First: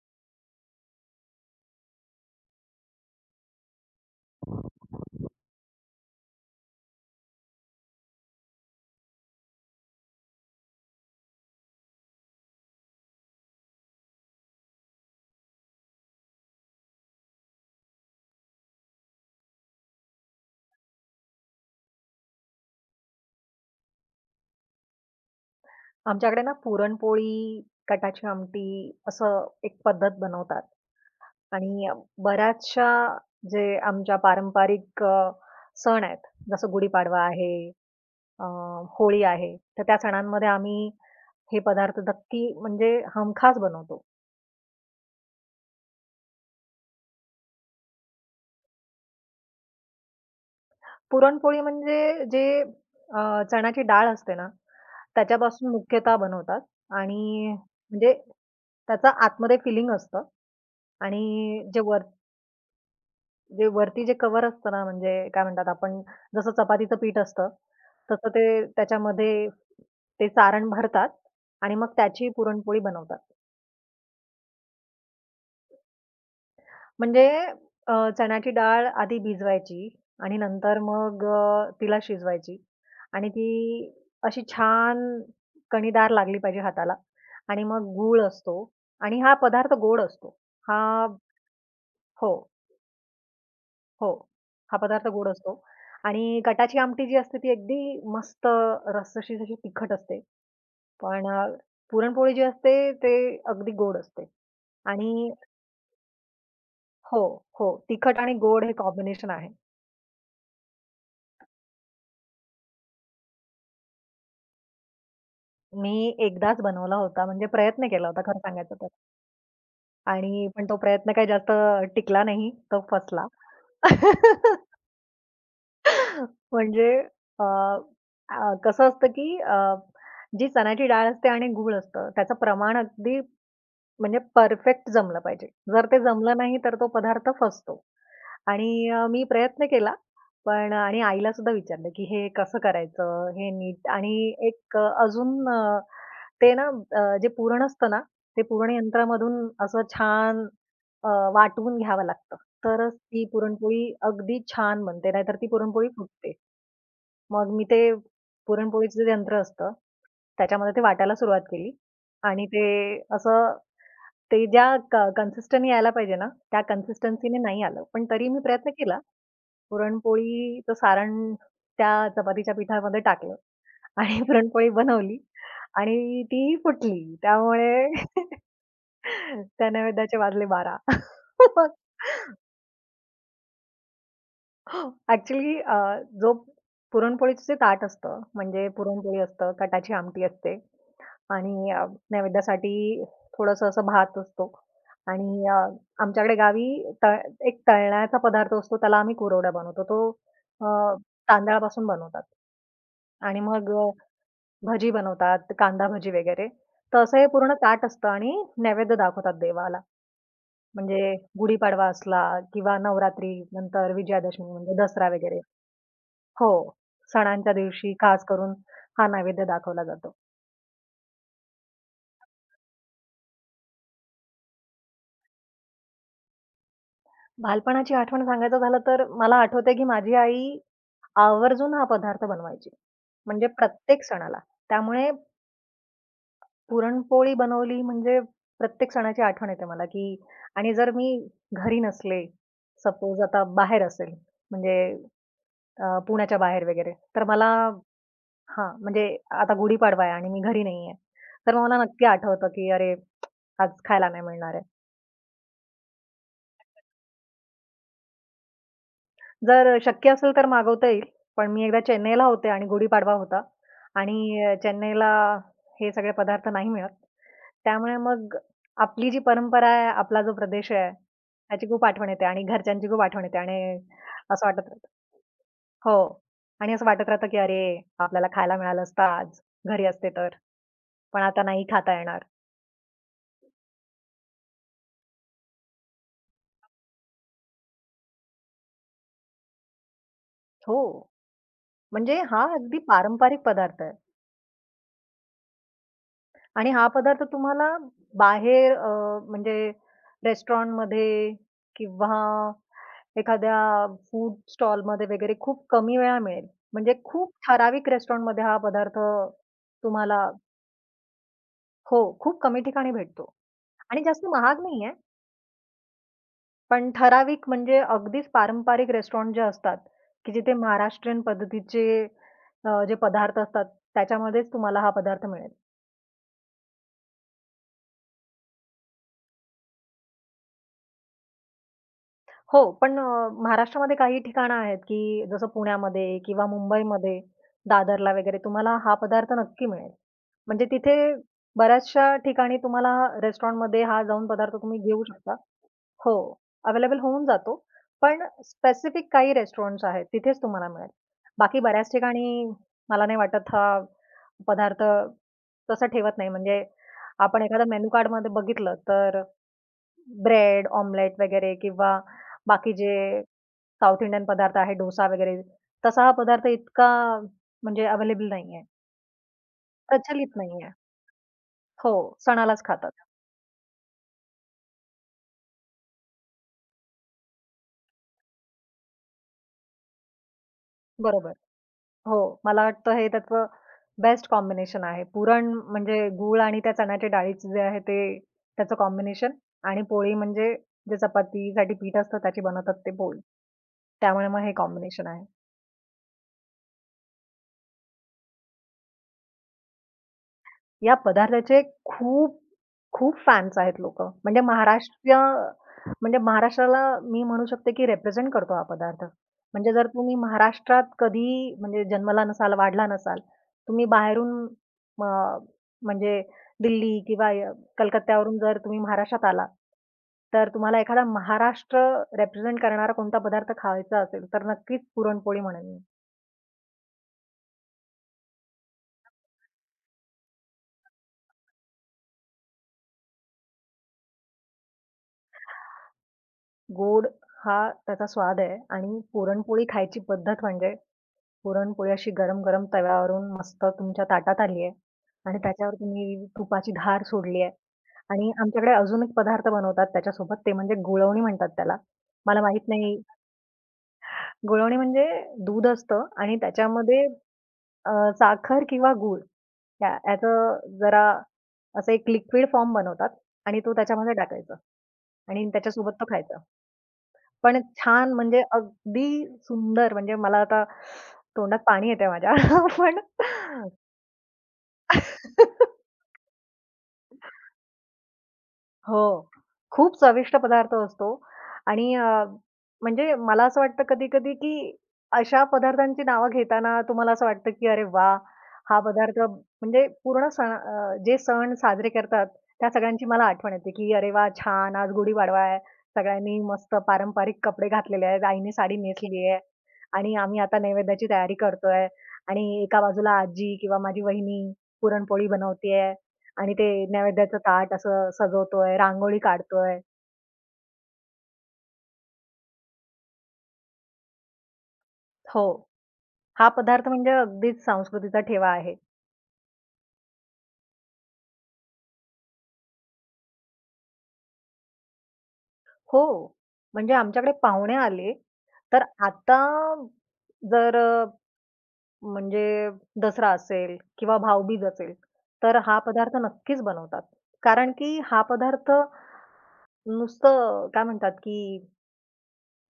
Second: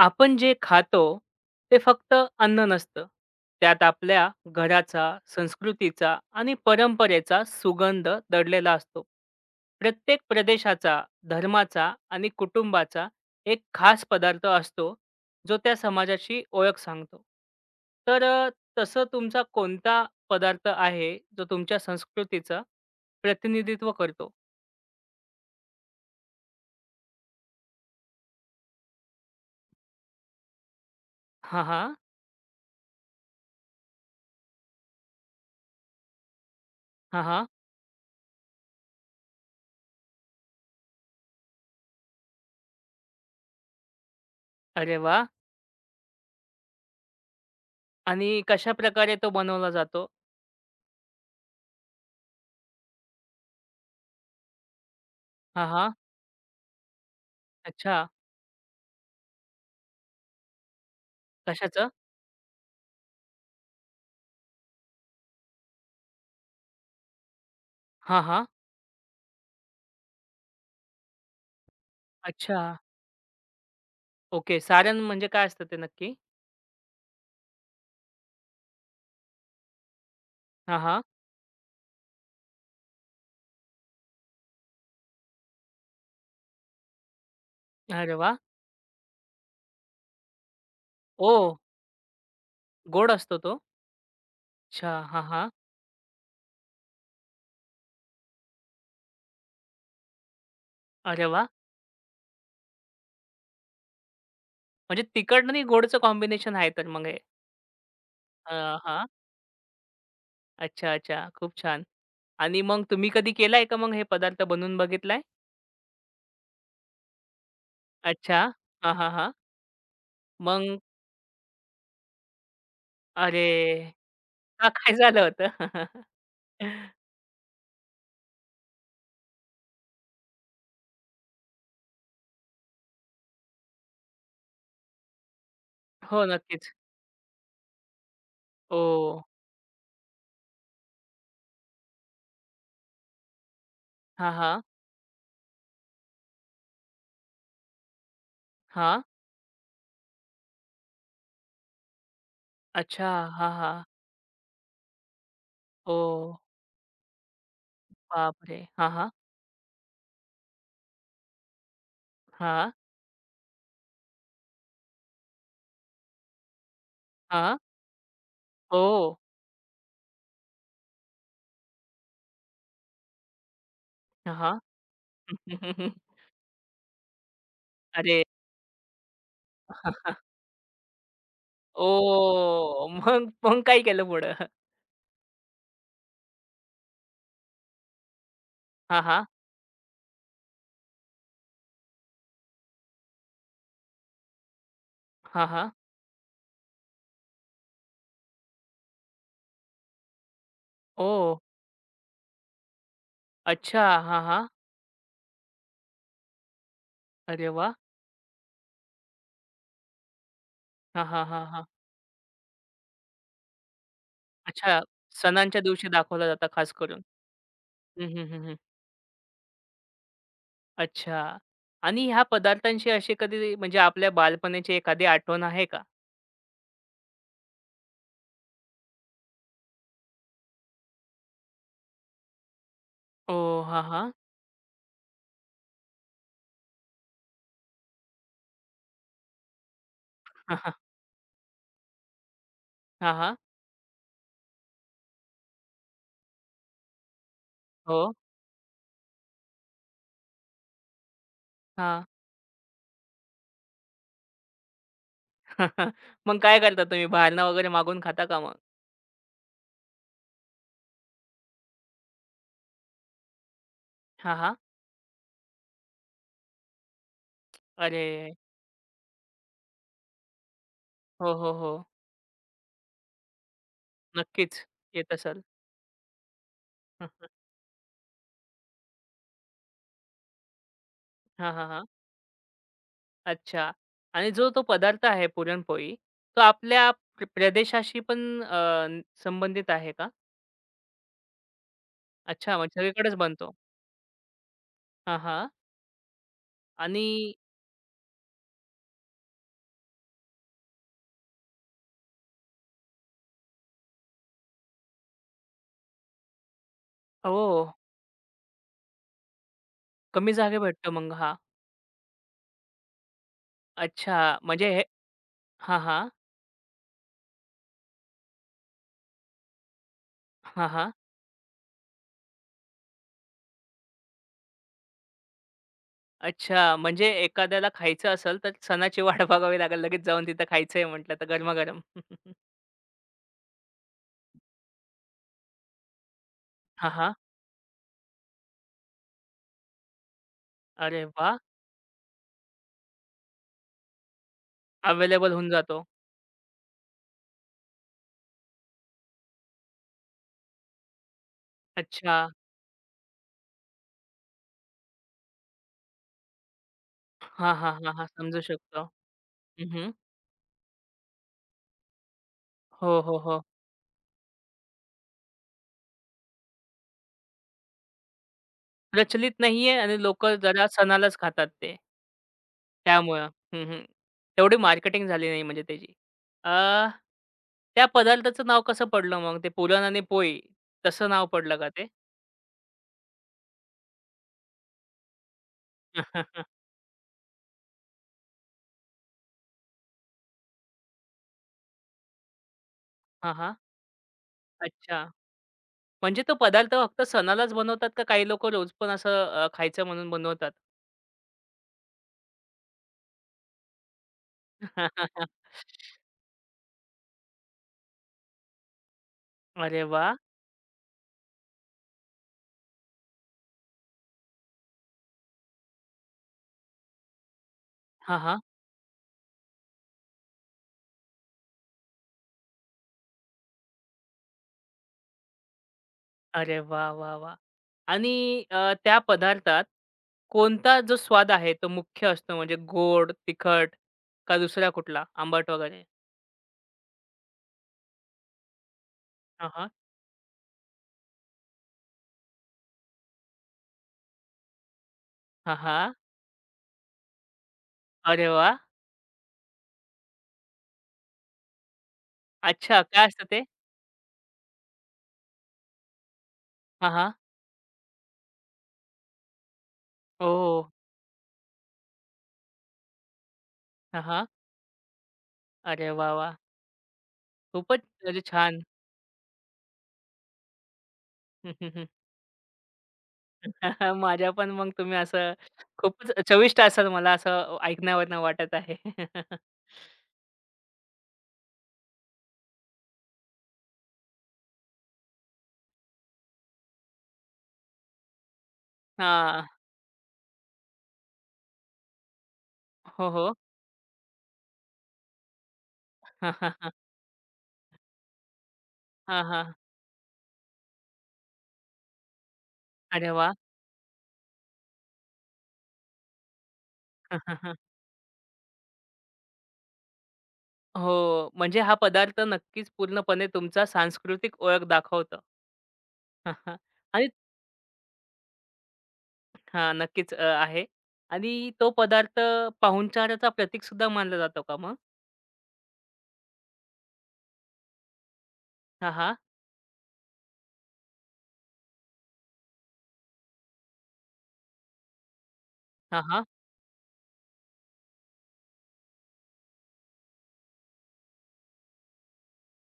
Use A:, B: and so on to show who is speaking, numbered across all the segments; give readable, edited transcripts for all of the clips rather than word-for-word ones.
A: आपण जे खातो ते फक्त अन्न नसतं. त्यात आपल्या घराचा, संस्कृतीचा आणि परंपरेचा सुगंध दडलेला असतो. प्रत्येक प्रदेशाचा, धर्माचा आणि कुटुंबाचा एक खास पदार्थ असतो, जो त्या समाजाची ओळख सांगतो. तर अ, तसं तुमचा कोणता पदार्थ आहे, जो तुमच्या संस्कृतीचं प्रतिनिधित्व करतो?
B: आमच्याकडे ना पुरणपोळी, कटाची आमटी असं एक पद्धत बनवतात
A: हां,
B: आणि
A: हां.
B: बऱ्याचशा जे आमच्या पारंपरिक सण आहेत, जसं गुढीपाडवा
A: हां, हां.
B: आहे, अ, होळी आहे, तर त्या सणांमध्ये आम्ही हे पदार्थ नक्की म्हणजे हमखास बनवतो.
A: अरे वाह! आणि कशाप्रकारे तो बनवला जातो?
B: पुरणपोळी म्हणजे जे चण्याची डाळ असते ना,
A: हां,
B: त्याच्यापासून
A: हां.
B: मुख्यतः बनवतात आणि
A: अच्छा.
B: म्हणजे त्याचं आतमध्ये फिलिंग असतं आणि
A: कशाचं?
B: जे वरती जे कव्हर असतं ना, म्हणजे काय म्हणतात आपण जसं चपातीचं पीठ असतं,
A: हां,
B: तसं
A: हां.
B: ते त्याच्यामध्ये ते सारण भरतात आणि मग त्याची
A: अच्छा.
B: पुरणपोळी बनवतात.
A: ओके. सारण म्हणजे काय असतं ते नक्की?
B: म्हणजे चण्याची डाळ आधी भिजवायची आणि नंतर
A: हां, हां.
B: मग तिला शिजवायची आणि ती अशी छान कणीदार लागली पाहिजे हाताला आणि मग
A: अरे
B: गूळ
A: वाह!
B: असतो आणि हा पदार्थ गोड असतो. हा.
A: ओह!
B: हो.
A: गोड असतो तो?
B: हो. हा
A: अच्छा.
B: पदार्थ
A: हां,
B: गोड
A: हां.
B: असतो आणि गटाची आमटी जी असते ती अगदी मस्त रस्साशी अशी तिखट असते.
A: अरे
B: पण
A: वाह!
B: पुरणपोळी जी असते ते अगदी गोड असते
A: म्हणजे
B: आणि
A: तिखट आणि गोडचं कॉम्बिनेशन आहे तर मग हे.
B: हो, हो. तिखट आणि
A: अ,
B: गोड हे
A: हां.
B: कॉम्बिनेशन आहे.
A: अच्छा, अच्छा. खूप छान. आणि मग तुम्ही कधी केलाय का मग हे पदार्थ बनवून बघितलाय?
B: मी एकदाच बनवला होता म्हणजे प्रयत्न केला होता खरं
A: अच्छा.
B: सांगायचं तर.
A: हां, हां, हां.
B: आणि पण तो
A: मग
B: प्रयत्न काही जास्त टिकला नाही. तो फसला.
A: अरे! का काय झालं होतं?
B: म्हणजे अ, अ, कसं असतं की जी चण्याची डाळ असते आणि गूळ असतं त्याचं प्रमाण अगदी म्हणजे परफेक्ट जमलं पाहिजे. जर ते
A: हो,
B: जमलं नाही,
A: नक्कीच.
B: तर तो पदार्थ फसतो. आणि
A: ओह!
B: मी प्रयत्न केला, पण आणि आईला सुद्धा विचारलं, की "हे कसं करायचं? हे नीट", आणि
A: हां, हां.
B: एक अजून ते ना जे पुरण असतं ना, ते पुरण
A: हां.
B: यंत्रामधून असं छान अ, वाटून घ्यावं लागतं. तरच
A: अच्छा.
B: ती
A: हां,
B: पुरणपोळी
A: हां.
B: अगदी छान बनते, नाहीतर ती पुरणपोळी
A: ओह!
B: फुटते. मग मी ते
A: बापरे! हां,
B: पुरणपोळीचं
A: हां.
B: जे यंत्र असतं, त्याच्यामध्ये ते वाटायला सुरुवात केली आणि ते
A: हां,
B: असं ते ज्या कन्सिस्टंटनी यायला पाहिजे ना, त्या कन्सिस्टन्सीने
A: हां.
B: नाही आलं. पण तरी मी प्रयत्न केला.
A: हो.
B: पुरणपोळीचं सारण त्या चपातीच्या पिठामध्ये टाकलं आणि
A: हां, हां.
B: पुरणपोळी बनवली आणि ती फुटली. त्यामुळे
A: अरे!
B: त्या नैवेद्याचे वाजले 12. मग
A: ओह! मग मग काय केलं पुढं?
B: ॲक्चुअली जो पुरणपोळीचं जे ताट असतं, म्हणजे
A: हां,
B: पुरणपोळी
A: हां.
B: असतं, कटाची आमटी असते आणि नैवेद्यासाठी थोडंसं असं भात असतो
A: हां,
B: आणि
A: हां.
B: आमच्याकडे गावी तळ एक तळण्याचा पदार्थ असतो, त्याला आम्ही कुरवड्या बनवतो. तो अ,
A: ओह!
B: तांदळापासून बनवतात आणि मग
A: अच्छा. हां, हां.
B: भजी बनवतात, कांदा भजी वगैरे. तर असं हे
A: अरे
B: पूर्ण
A: वाह!
B: ताट असतं आणि नैवेद्य दाखवतात देवाला.
A: हां,
B: म्हणजे
A: हां, हां, हां.
B: गुढीपाडवा असला किंवा नवरात्री, नंतर विजयादशमी म्हणजे
A: अच्छा.
B: दसरा वगैरे.
A: सणांच्या दिवशी दाखवला जातं
B: हो,
A: खास करून.
B: सणांच्या दिवशी
A: हं,
B: खास
A: हं, हं,
B: करून
A: हं.
B: हा नैवेद्य दाखवला जातो.
A: अच्छा. आणि ह्या पदार्थांशी अशी कधी म्हणजे आपल्या बालपणीची एखादी आठवण आहे का?
B: बालपणाची आठवण सांगायचं झालं तर मला आठवतंय, की माझी आई आवर्जून हा पदार्थ बनवायची. म्हणजे
A: ओह! हां,
B: प्रत्येक
A: हां.
B: सणाला. त्यामुळे पुरणपोळी बनवली म्हणजे प्रत्येक सणाची आठवण येते मला, की
A: हां, हां.
B: आणि जर मी घरी नसले,
A: हां,
B: सपोज
A: हां.
B: आता बाहेर असेल म्हणजे पुण्याच्या बाहेर वगैरे, तर मला
A: हो.
B: हां, म्हणजे आता गुढीपाडवा आहे आणि मी घरी नाहीये. तर मला
A: हां.
B: नक्की आठवतं, की अरे आज खायला नाही मिळणार आहे.
A: मग काय करता तुम्ही? बाहेरनं वगैरे मागवून खाता का मग?
B: जर शक्य असेल तर मागवता येईल. पण मी एकदा चेन्नईला होते आणि गुढीपाडवा होता
A: हां,
B: आणि
A: हां.
B: चेन्नईला हे सगळे पदार्थ नाही मिळत. त्यामुळे
A: अरे!
B: मग आपली जी परंपरा आहे, आपला जो प्रदेश आहे,
A: हो, हो,
B: त्याची
A: हो.
B: खूप आठवण येते आणि घरच्यांची खूप आठवण येते आणि असं
A: नक्कीच
B: वाटत राहतं.
A: येत असेल.
B: हो. आणि असं वाटत राहतं,
A: हां,
B: की अरे, आपल्याला खायला मिळालं असतं आज, घरी असते तर. पण आता
A: हां,
B: नाही
A: हां.
B: खाता येणार.
A: अच्छा. आणि जो तो पदार्थ आहे पुरणपोळी, तो आपल्या प्रदेशाशी पण संबंधित आहे का?
B: हो, म्हणजे हा
A: अच्छा, म्हणजे
B: अगदी
A: सगळीकडेच
B: पारंपरिक
A: बनतो.
B: पदार्थ आहे.
A: हां, हां.
B: आणि हा
A: आणि
B: पदार्थ तुम्हाला बाहेर म्हणजे रेस्टॉरंटमध्ये किंवा एखाद्या फूड स्टॉलमध्ये वगैरे खूप कमी वेळा मिळेल. म्हणजे खूप
A: हो,
B: ठराविक रेस्टॉरंटमध्ये हा पदार्थ तुम्हाला
A: कमी जागे भेटतो मग हा.
B: हो, खूप कमी ठिकाणी भेटतो आणि
A: अच्छा
B: जास्त महाग
A: म्हणजे हे
B: नाहीये.
A: हां, हां.
B: पण ठराविक म्हणजे अगदीच पारंपरिक रेस्टॉरंट जे असतात, की जिथे
A: हां, हां.
B: महाराष्ट्रीयन पद्धतीचे जे पदार्थ असतात त्याच्यामध्येच तुम्हाला हा पदार्थ मिळेल.
A: अच्छा म्हणजे एखाद्याला खायचं असेल, तर सणाची वाट बघावी लागेल. लगेच जाऊन तिथं खायचंय म्हटलं तर गरमागरम.
B: हो, पण महाराष्ट्रामध्ये काही ठिकाणं आहेत, की जसं पुण्यामध्ये किंवा
A: हां, हां.
B: मुंबईमध्ये, दादरला वगैरे तुम्हाला हा पदार्थ नक्की मिळेल. म्हणजे
A: अरे
B: तिथे
A: वाह!
B: बऱ्याचशा ठिकाणी तुम्हाला रेस्टॉरंटमध्ये हा जाऊन पदार्थ तुम्ही घेऊ
A: अवेलेबल
B: शकता.
A: होऊन जातो.
B: हो, अवेलेबल होऊन जातो. पण स्पेसिफिक काही रेस्टॉरंट्स आहेत, तिथेच तुम्हाला मिळेल. बाकी बऱ्याच
A: अच्छा.
B: ठिकाणी मला नाही वाटत हा पदार्थ तसा ठेवत नाही. म्हणजे आपण
A: हां,
B: एखादं
A: हां,
B: मेनू
A: हां, हां.
B: कार्डमध्ये
A: समजू
B: बघितलं,
A: शकतो.
B: तर
A: हं,
B: ब्रेड, ऑमलेट वगैरे किंवा बाकी जे
A: हो, हो, हो.
B: साउथ इंडियन पदार्थ आहे, डोसा वगैरे तसा हा पदार्थ इतका म्हणजे अवेलेबल नाहीये.
A: प्रचलित नाहीये आणि लोकं
B: प्रचलित
A: जरा
B: नाहीये.
A: सणालाच खातात ते.
B: हो, सणालाच खातात.
A: त्यामुळं. हं, हं. तेवढी मार्केटिंग झाली नाही म्हणजे त्याची. अ, त्या पदार्थाचं नाव कसं पडलं मग? ते पुरण आणि पोळी तसं नाव
B: बरोबर.
A: पडलं का ते?
B: हो, मला वाटतं हे त्याचं बेस्ट कॉम्बिनेशन आहे. पुरण म्हणजे गूळ आणि त्या चण्याच्या डाळीचं जे आहे ते त्याचं कॉम्बिनेशन आणि पोळी म्हणजे जे चपातीसाठी पीठ असतं त्याची बनवतात ते पोळी.
A: हां, हां.
B: त्यामुळे मग हे
A: अच्छा.
B: कॉम्बिनेशन आहे.
A: म्हणजे तो पदार्थ फक्त सणालाच बनवतात का काही लोकं रोज पण असं खायचं म्हणून बनवतात?
B: या पदार्थाचे खूप, खूप फॅन्स आहेत लोकं. म्हणजे महाराष्ट्राला मी म्हणू शकते, की रिप्रेझेंट करतो हा पदार्थ. म्हणजे
A: अरे
B: जर
A: वाह!
B: तुम्ही महाराष्ट्रात कधी म्हणजे जन्मला नसाल, वाढला नसाल, तुम्ही बाहेरून म म्हणजे दिल्ली किंवा
A: हां,
B: कलकत्त्यावरून
A: हां.
B: जर तुम्ही महाराष्ट्रात आला, तर तुम्हाला एखादा महाराष्ट्र रिप्रेझेंट करणारा कोणता पदार्थ खायचा असेल, तर नक्कीच पुरणपोळी म्हणेन मी.
A: अरे वाह! वाह! वाह! आणि त्या पदार्थात कोणता जो स्वाद आहे तो मुख्य असतो म्हणजे गोड, तिखट का दुसरा कुठला आंबट वगैरे?
B: गोड हा त्याचा स्वाद आहे आणि
A: हां,
B: पुरणपोळी
A: हां.
B: खायची पद्धत म्हणजे पुरणपोळी अशी गरम-गरम तव्यावरून मस्त तुमच्या ताटात आली आहे आणि
A: हां,
B: त्याच्यावर
A: हां.
B: तुम्ही तुपाची धार सोडली आहे
A: अरे
B: आणि
A: वाह!
B: आमच्याकडे अजून एक पदार्थ बनवतात त्याच्यासोबत ते म्हणजे गुळवणी म्हणतात त्याला. मला माहीत
A: अच्छा
B: नाही.
A: काय असतं ते?
B: गुळवणी म्हणजे दूध असतं आणि
A: हां,
B: त्याच्यामध्ये
A: हां.
B: अ, साखर किंवा गूळ याचं
A: ओह!
B: जरा असं एक लिक्विड फॉर्म बनवतात आणि तो
A: हां,
B: त्याच्यामध्ये
A: हां.
B: टाकायचा आणि
A: अरे
B: त्याच्यासोबत तो
A: वाह! वाह!
B: खायचा. पण
A: खूपच
B: छान
A: म्हणजे
B: म्हणजे
A: छान.
B: अगदी सुंदर म्हणजे मला आता तोंडात
A: हं,
B: पाणी येतंय माझ्या. पण
A: हं, हं. माझ्या पण मग तुम्ही असं खूपच चविष्ट असाल मला असं ऐकण्यावरनं वाटत आहे.
B: हो. खूप चविष्ट पदार्थ असतो आणि म्हणजे मला असं वाटतं कधी-कधी की अशा पदार्थांची नावं घेताना तुम्हाला असं वाटतं की "अरे वा, हा पदार्थ"
A: हां.
B: म्हणजे पूर्ण सण जे सण साजरे करतात, त्या सगळ्यांची
A: हो,
B: मला
A: हो.
B: आठवण येते की "अरे वा, छान आज गुढीपाडवा आहे.
A: हां,
B: सगळ्यांनी
A: हां, हां.
B: मस्त पारंपरिक कपडे घातलेले आहेत. आईने साडी
A: हां,
B: नेसली आहे
A: हां.
B: आणि आम्ही आता नैवेद्याची तयारी करतोय आणि एका
A: अरे
B: बाजूला
A: वाह!
B: आजी किंवा माझी वहिनी पुरणपोळी बनवतेय." आणि ते नैवेद्याचं ताट असं सजवतोय, रांगोळी काढतोय.
A: हो, म्हणजे हा पदार्थ नक्कीच पूर्णपणे तुमचा सांस्कृतिक ओळख दाखवतो.
B: हो. हा पदार्थ
A: आणि
B: म्हणजे अगदीच संस्कृतीचा ठेवा आहे.
A: हां, नक्कीच आहे. आणि तो पदार्थ पाहुणचाराचा प्रतीकसुद्धा मानला जातो का मग?
B: हो. म्हणजे आमच्याकडे पाहुणे आले, तर
A: हां, हां.
B: आता जर म्हणजे दसरा असेल किंवा भाऊबीज असेल, तर हा
A: हां,
B: पदार्थ
A: हां.
B: नक्कीच बनवतात. कारण की हा पदार्थ नुसतं काय म्हणतात, की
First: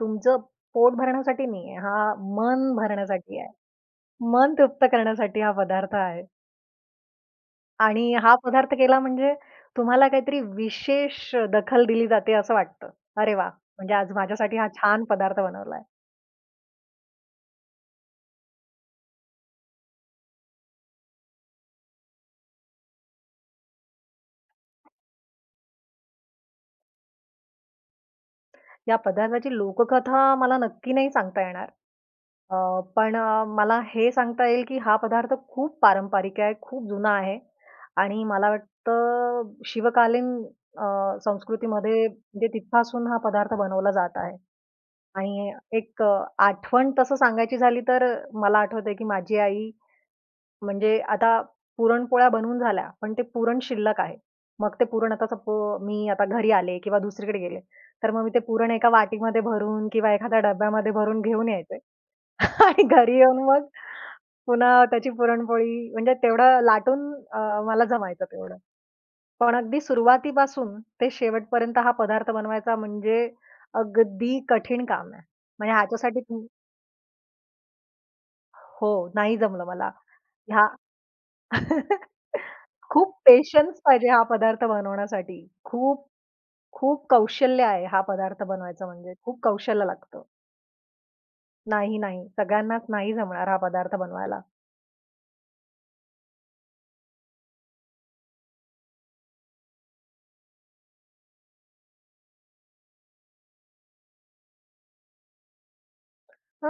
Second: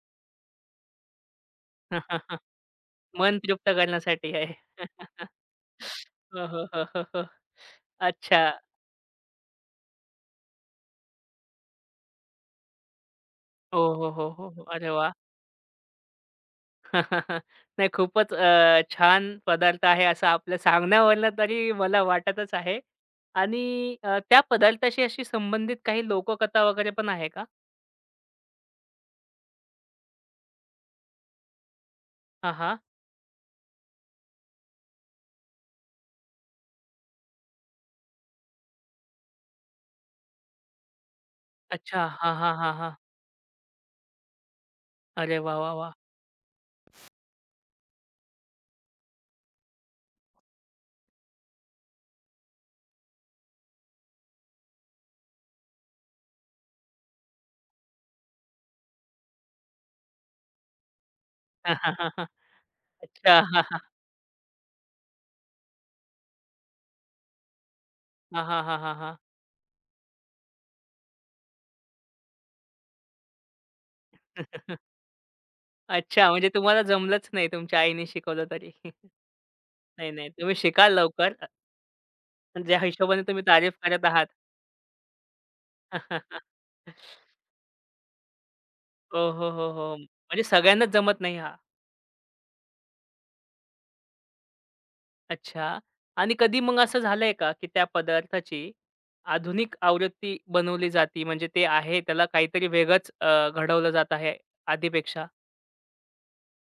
B: तुमचं पोट भरण्यासाठी नाहीये, हा मन
A: मन
B: भरण्यासाठी आहे.
A: तृप्त करण्यासाठी आहे.
B: मन तृप्त करण्यासाठी हा पदार्थ आहे.
A: हो, हो, हो, हो, हो.
B: आणि हा
A: अच्छा.
B: पदार्थ केला म्हणजे तुम्हाला काहीतरी विशेष दखल दिली जाते असं वाटतं. अरे वाह!
A: ओ,
B: म्हणजे
A: हो,
B: आज
A: हो, हो,
B: माझ्यासाठी
A: हो.
B: हा
A: अरे
B: छान
A: वाह!
B: पदार्थ बनवलाय.
A: नाही खूपच छान पदार्थ आहे असं आपल्या सांगण्यावरनं तरी मला वाटतच आहे. आणि त्या पदार्थाशी अशी संबंधित काही लोककथा वगैरे पण आहे का?
B: या पदार्थाची लोककथा मला नक्की नाही सांगता येणार.
A: हां, हां.
B: पण मला हे सांगता येईल, की हा पदार्थ खूप पारंपरिक आहे, खूप जुना आहे आणि मला वाटतं शिवकालीन
A: अच्छा.
B: संस्कृतीमध्ये
A: हां,
B: म्हणजे
A: हां, हां, हां.
B: तिथपासून हा पदार्थ बनवला जात आहे
A: अरे
B: आणि
A: वाह, वाह, वाह!
B: एक आठवण तसं सांगायची झाली तर मला आठवतंय, की माझी आई म्हणजे आता पुरणपोळ्या बनवून झाल्या, पण ते पुरण शिल्लक आहे. मग ते पुरण आता मी आता घरी आले किंवा दुसरीकडे गेले, तर मग मी ते पुरण एका वाटीमध्ये भरून किंवा एखाद्या डब्यामध्ये भरून घेऊन यायचे. आणि घरी
A: अच्छा.
B: येऊन
A: हां,
B: मग
A: हां.
B: पुन्हा त्याची पुरणपोळी म्हणजे तेवढं लाटून मला जमायचं
A: हां,
B: तेवढं.
A: हां, हां, हां, हां.
B: पण अगदी सुरुवातीपासून ते शेवटपर्यंत हा पदार्थ बनवायचा म्हणजे अगदी कठीण काम आहे. म्हणजे
A: अच्छा म्हणजे तुम्हाला जमलंच नाही तुमच्या आईने शिकवलं तरी.
B: हो, नाही जमलं मला.
A: नाही, नाही. तुम्ही
B: ह्या
A: शिकाल लवकर. ज्या
B: खूप
A: हिशोबाने तुम्ही तारीफ
B: पेशन्स
A: करत
B: पाहिजे हा
A: आहात.
B: पदार्थ बनवण्यासाठी. खूप, खूप कौशल्य आहे हा पदार्थ बनवायचा म्हणजे.
A: हो,
B: खूप
A: हो, हो,
B: कौशल्य
A: हो.
B: लागतं.
A: म्हणजे सगळ्यांनाच जमत नाही
B: नाही, नाही. सगळ्यांनाच नाही जमणार हा पदार्थ बनवायला.
A: अच्छा. आणि कधी मग असं झालंय का, की त्या पदार्थाची आधुनिक आवृत्ती बनवली जाती म्हणजे ते आहे त्याला काहीतरी वेगळंच घडवलं जात आहे आधीपेक्षा?
B: अ,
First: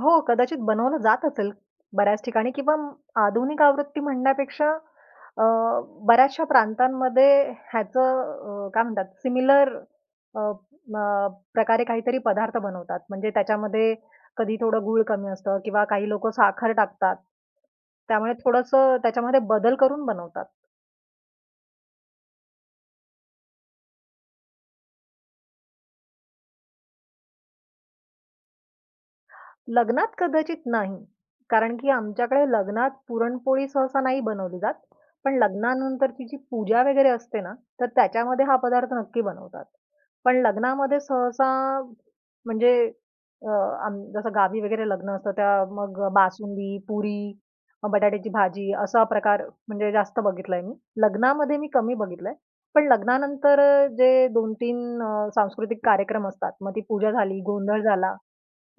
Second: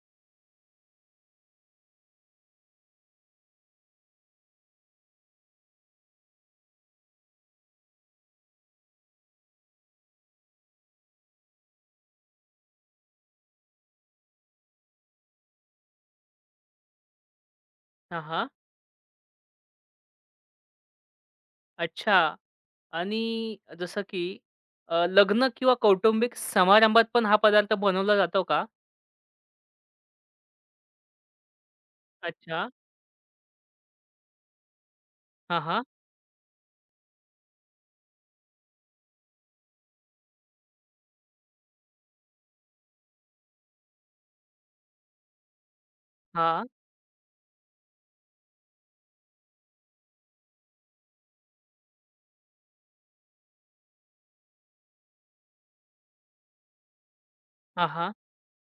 B: हो, कदाचित बनवलं जात असेल बऱ्याच ठिकाणी किंवा आधुनिक आवृत्ती म्हणण्यापेक्षा अ, बऱ्याचशा प्रांतांमध्ये ह्याचं काय म्हणतात सिमिलर अ, अ, प्रकारे काहीतरी पदार्थ बनवतात. म्हणजे त्याच्यामध्ये कधी थोडं गूळ कमी असतं किंवा काही लोकं साखर टाकतात.
A: हां,
B: त्यामुळे
A: हां.
B: थोडंसं त्याच्यामध्ये बदल करून बनवतात.
A: अच्छा. आणि जसं की लग्न किंवा कौटुंबिक समारंभात पण हा पदार्थ बनवला जातो का?
B: लग्नात कदाचित नाही. कारण की आमच्याकडे
A: अच्छा.
B: लग्नात पुरणपोळी सहसा नाही बनवली जात. पण
A: हां, हां.
B: लग्नानंतरची जी पूजा वगैरे असते ना, तर त्याच्यामध्ये हा पदार्थ नक्की बनवतात. पण लग्नामध्ये सहसा म्हणजे अ, जसं गावी वगैरे लग्न असतं त्या मग
A: हां.
B: बासुंदी, पुरी, मग बटाट्याची भाजी असा प्रकार म्हणजे जास्त बघितलाय मी. लग्नामध्ये मी कमी बघितलंय. पण लग्नानंतर जे 2-3 सांस्कृतिक कार्यक्रम असतात. मग ती पूजा झाली, गोंधळ
A: हां, हां.
B: झाला.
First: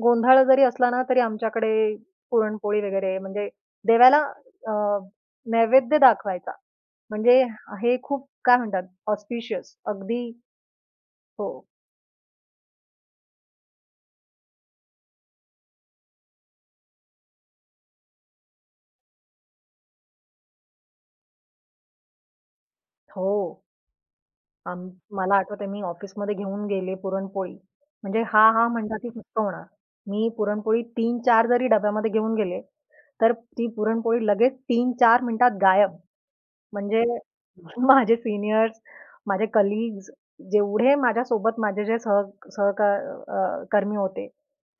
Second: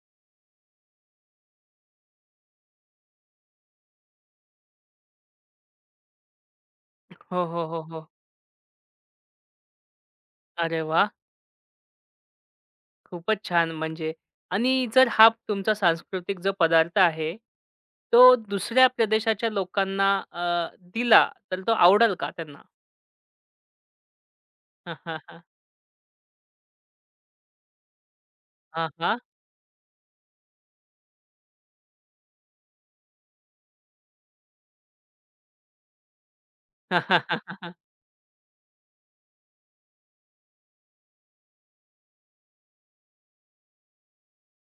B: गोंधळ जरी असला ना, तरी आमच्याकडे पुरणपोळी वगैरे म्हणजे देवाला अ, नैवेद्य दाखवायचा. म्हणजे
A: हो, हो, हो,
B: हे
A: हो.
B: खूप काय म्हणतात ऑस्पिशियस अगदी.
A: अरे वाह!
B: हो.
A: खूपच छान म्हणजे आणि जर हा तुमचा सांस्कृतिक जो पदार्थ आहे, तो दुसऱ्या प्रदेशाच्या लोकांना दिला, तर तो आवडेल का त्यांना?
B: हो. आम
A: हां,
B: मला
A: हां.
B: आठवतंय मी ऑफिसमध्ये घेऊन गेले पुरणपोळी. म्हणजे हां, हां
A: हां,
B: म्हणला की
A: हां.
B: हुसकवणार. मी पुरणपोळी 3-4 जरी डब्यामध्ये घेऊन गेले, तर ती पुरणपोळी लगेच 3-4 मिनिटात गायब. म्हणजे माझे सीनियर्स, माझे कलीग्स जेवढे माझ्यासोबत माझे जे सह सहका कर्मी होते,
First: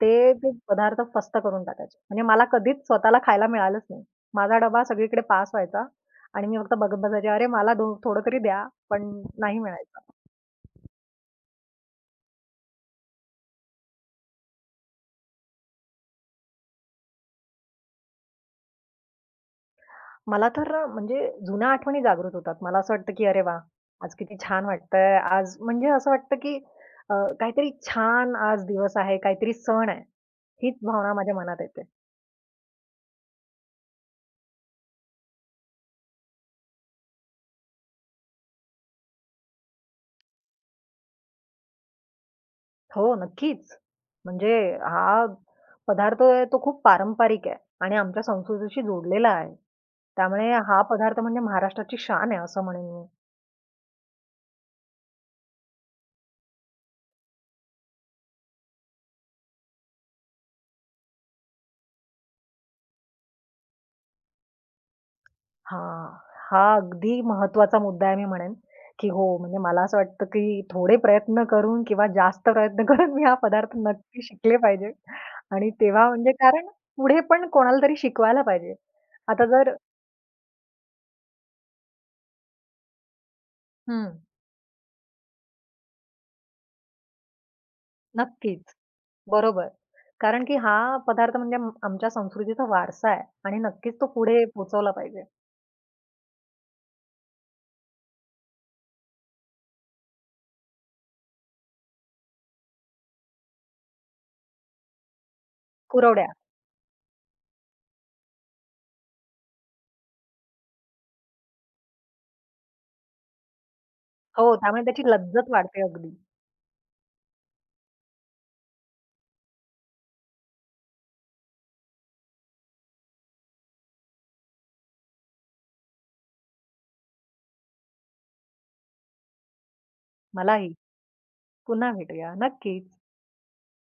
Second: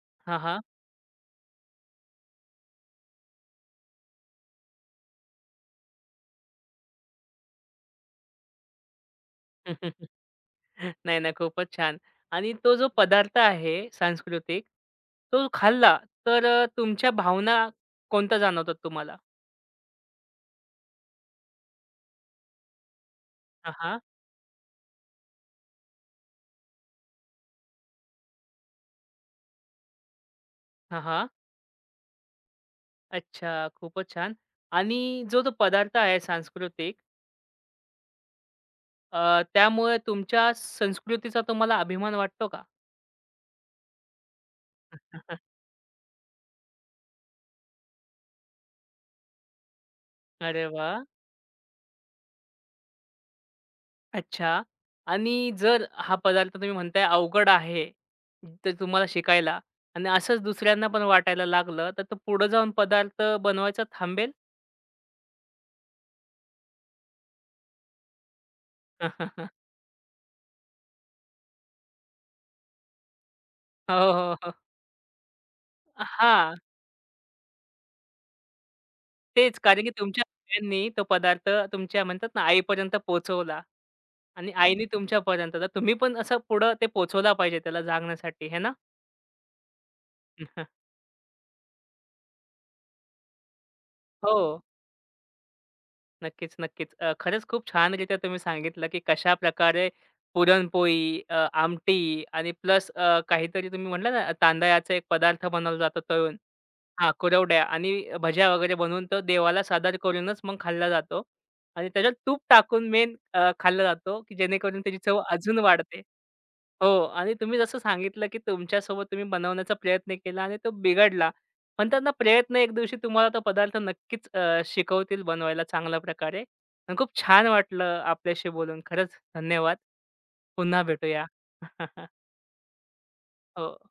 B: ते ते
A: नाही,
B: पदार्थ फस्त करून टाकायचे. म्हणजे मला कधीच स्वतःला खायला मिळालंच नाही. माझा डबा सगळीकडे पास व्हायचा आणि मी फक्त बघत बसायचे, "अरे मला दो थोडं तरी द्या." पण नाही मिळायचं.
A: नाही. ना, खूपच छान. आणि तो जो पदार्थ आहे सांस्कृतिक, तो खाल्ला तर तुमच्या भावना कोणत्या जाणवतात तुम्हाला?
B: मला तर म्हणजे जुन्या आठवणी जागृत होतात. मला असं वाटतं, की "अरे वाह!
A: हां, हां.
B: आज किती छान वाटतंय." आज म्हणजे असं वाटतं, की अ, काहीतरी छान आज दिवस आहे, काहीतरी सण आहे. हीच
A: हां,
B: भावना
A: हां.
B: माझ्या मनात येते.
A: अच्छा, खूपच छान. आणि जो तो पदार्थ आहे सांस्कृतिक अ, त्यामुळे तुमच्या संस्कृतीचा तुम्हाला अभिमान वाटतो का?
B: हो, नक्कीच. म्हणजे हा पदार्थ आहे तो खूप पारंपरिक आहे आणि आमच्या संस्कृतीशी जोडलेला आहे. त्यामुळे
A: अरे
B: हा
A: वाह!
B: पदार्थ म्हणजे महाराष्ट्राची शान आहे असं म्हणेन मी.
A: अच्छा. आणि जर हा पदार्थ तुम्ही म्हणताय अवघड आहे, तर तुम्हाला शिकायला आणि असंच दुसऱ्यांना पण वाटायला लागलं, तर तो पुढे जाऊन पदार्थ बनवायचा थांबेल?
B: हां, हा अगदी महत्त्वाचा मुद्दा आहे मी म्हणेन, की हो म्हणजे मला असं वाटतं, की थोडे प्रयत्न करून किंवा जास्त प्रयत्न करून मी हा पदार्थ
A: हो,
B: नक्की
A: हो, हो.
B: शिकले पाहिजे आणि तेव्हा म्हणजे
A: हां,
B: कारण पुढे पण कोणाला तरी शिकवायला पाहिजे. आता
A: तेच
B: जर
A: कारण की तुमच्या आयांनी तो पदार्थ तुमच्या म्हणतात ना, आईपर्यंत पोहोचवला
B: हं,
A: आणि आईने तुमच्यापर्यंत. तर तुम्ही पण असं पुढं ते पोहोचवला पाहिजे त्याला जागण्यासाठी, हे
B: नक्कीच.
A: ना?
B: बरोबर. कारण की हा पदार्थ म्हणजे आमच्या संस्कृतीचा वारसा आहे आणि नक्कीच तो पुढे
A: हो.
B: पोहोचवला पाहिजे.
A: नक्कीच, नक्कीच. खरंच खूप छानरीत्या तुम्ही सांगितलं, की कशाप्रकारे पुरणपोळी, आमटी आणि प्लस काहीतरी तुम्ही म्हटलं ना, तांदळाचा एक पदार्थ बनवला जातो
B: कुरवड्या.
A: तळून. हां, कुरवड्या आणि भज्या वगैरे बनवून तो देवाला सादर करूनच मग खाल्ला जातो आणि त्याच्यात तूप टाकून मेन खाल्ला जातो, की
B: हो,
A: जेणेकरून
B: त्यामुळे
A: त्याची
B: त्याची
A: चव
B: लज्जत
A: अजून
B: वाढते
A: वाढते.
B: अगदी.
A: हो आणि तुम्ही जसं सांगितलं, की तुमच्यासोबत तुम्ही बनवण्याचा प्रयत्न केला आणि तो बिघडला. पण त्यांना प्रयत्न एक दिवशी तुम्हाला तो पदार्थ नक्कीच शिकवतील बनवायला चांगल्या प्रकारे. आणि खूप छान वाटलं आपल्याशी बोलून. खरंच धन्यवाद.
B: मलाही.
A: पुन्हा भेटूया.
B: पुन्हा भेटूया. नक्कीच.
A: हो.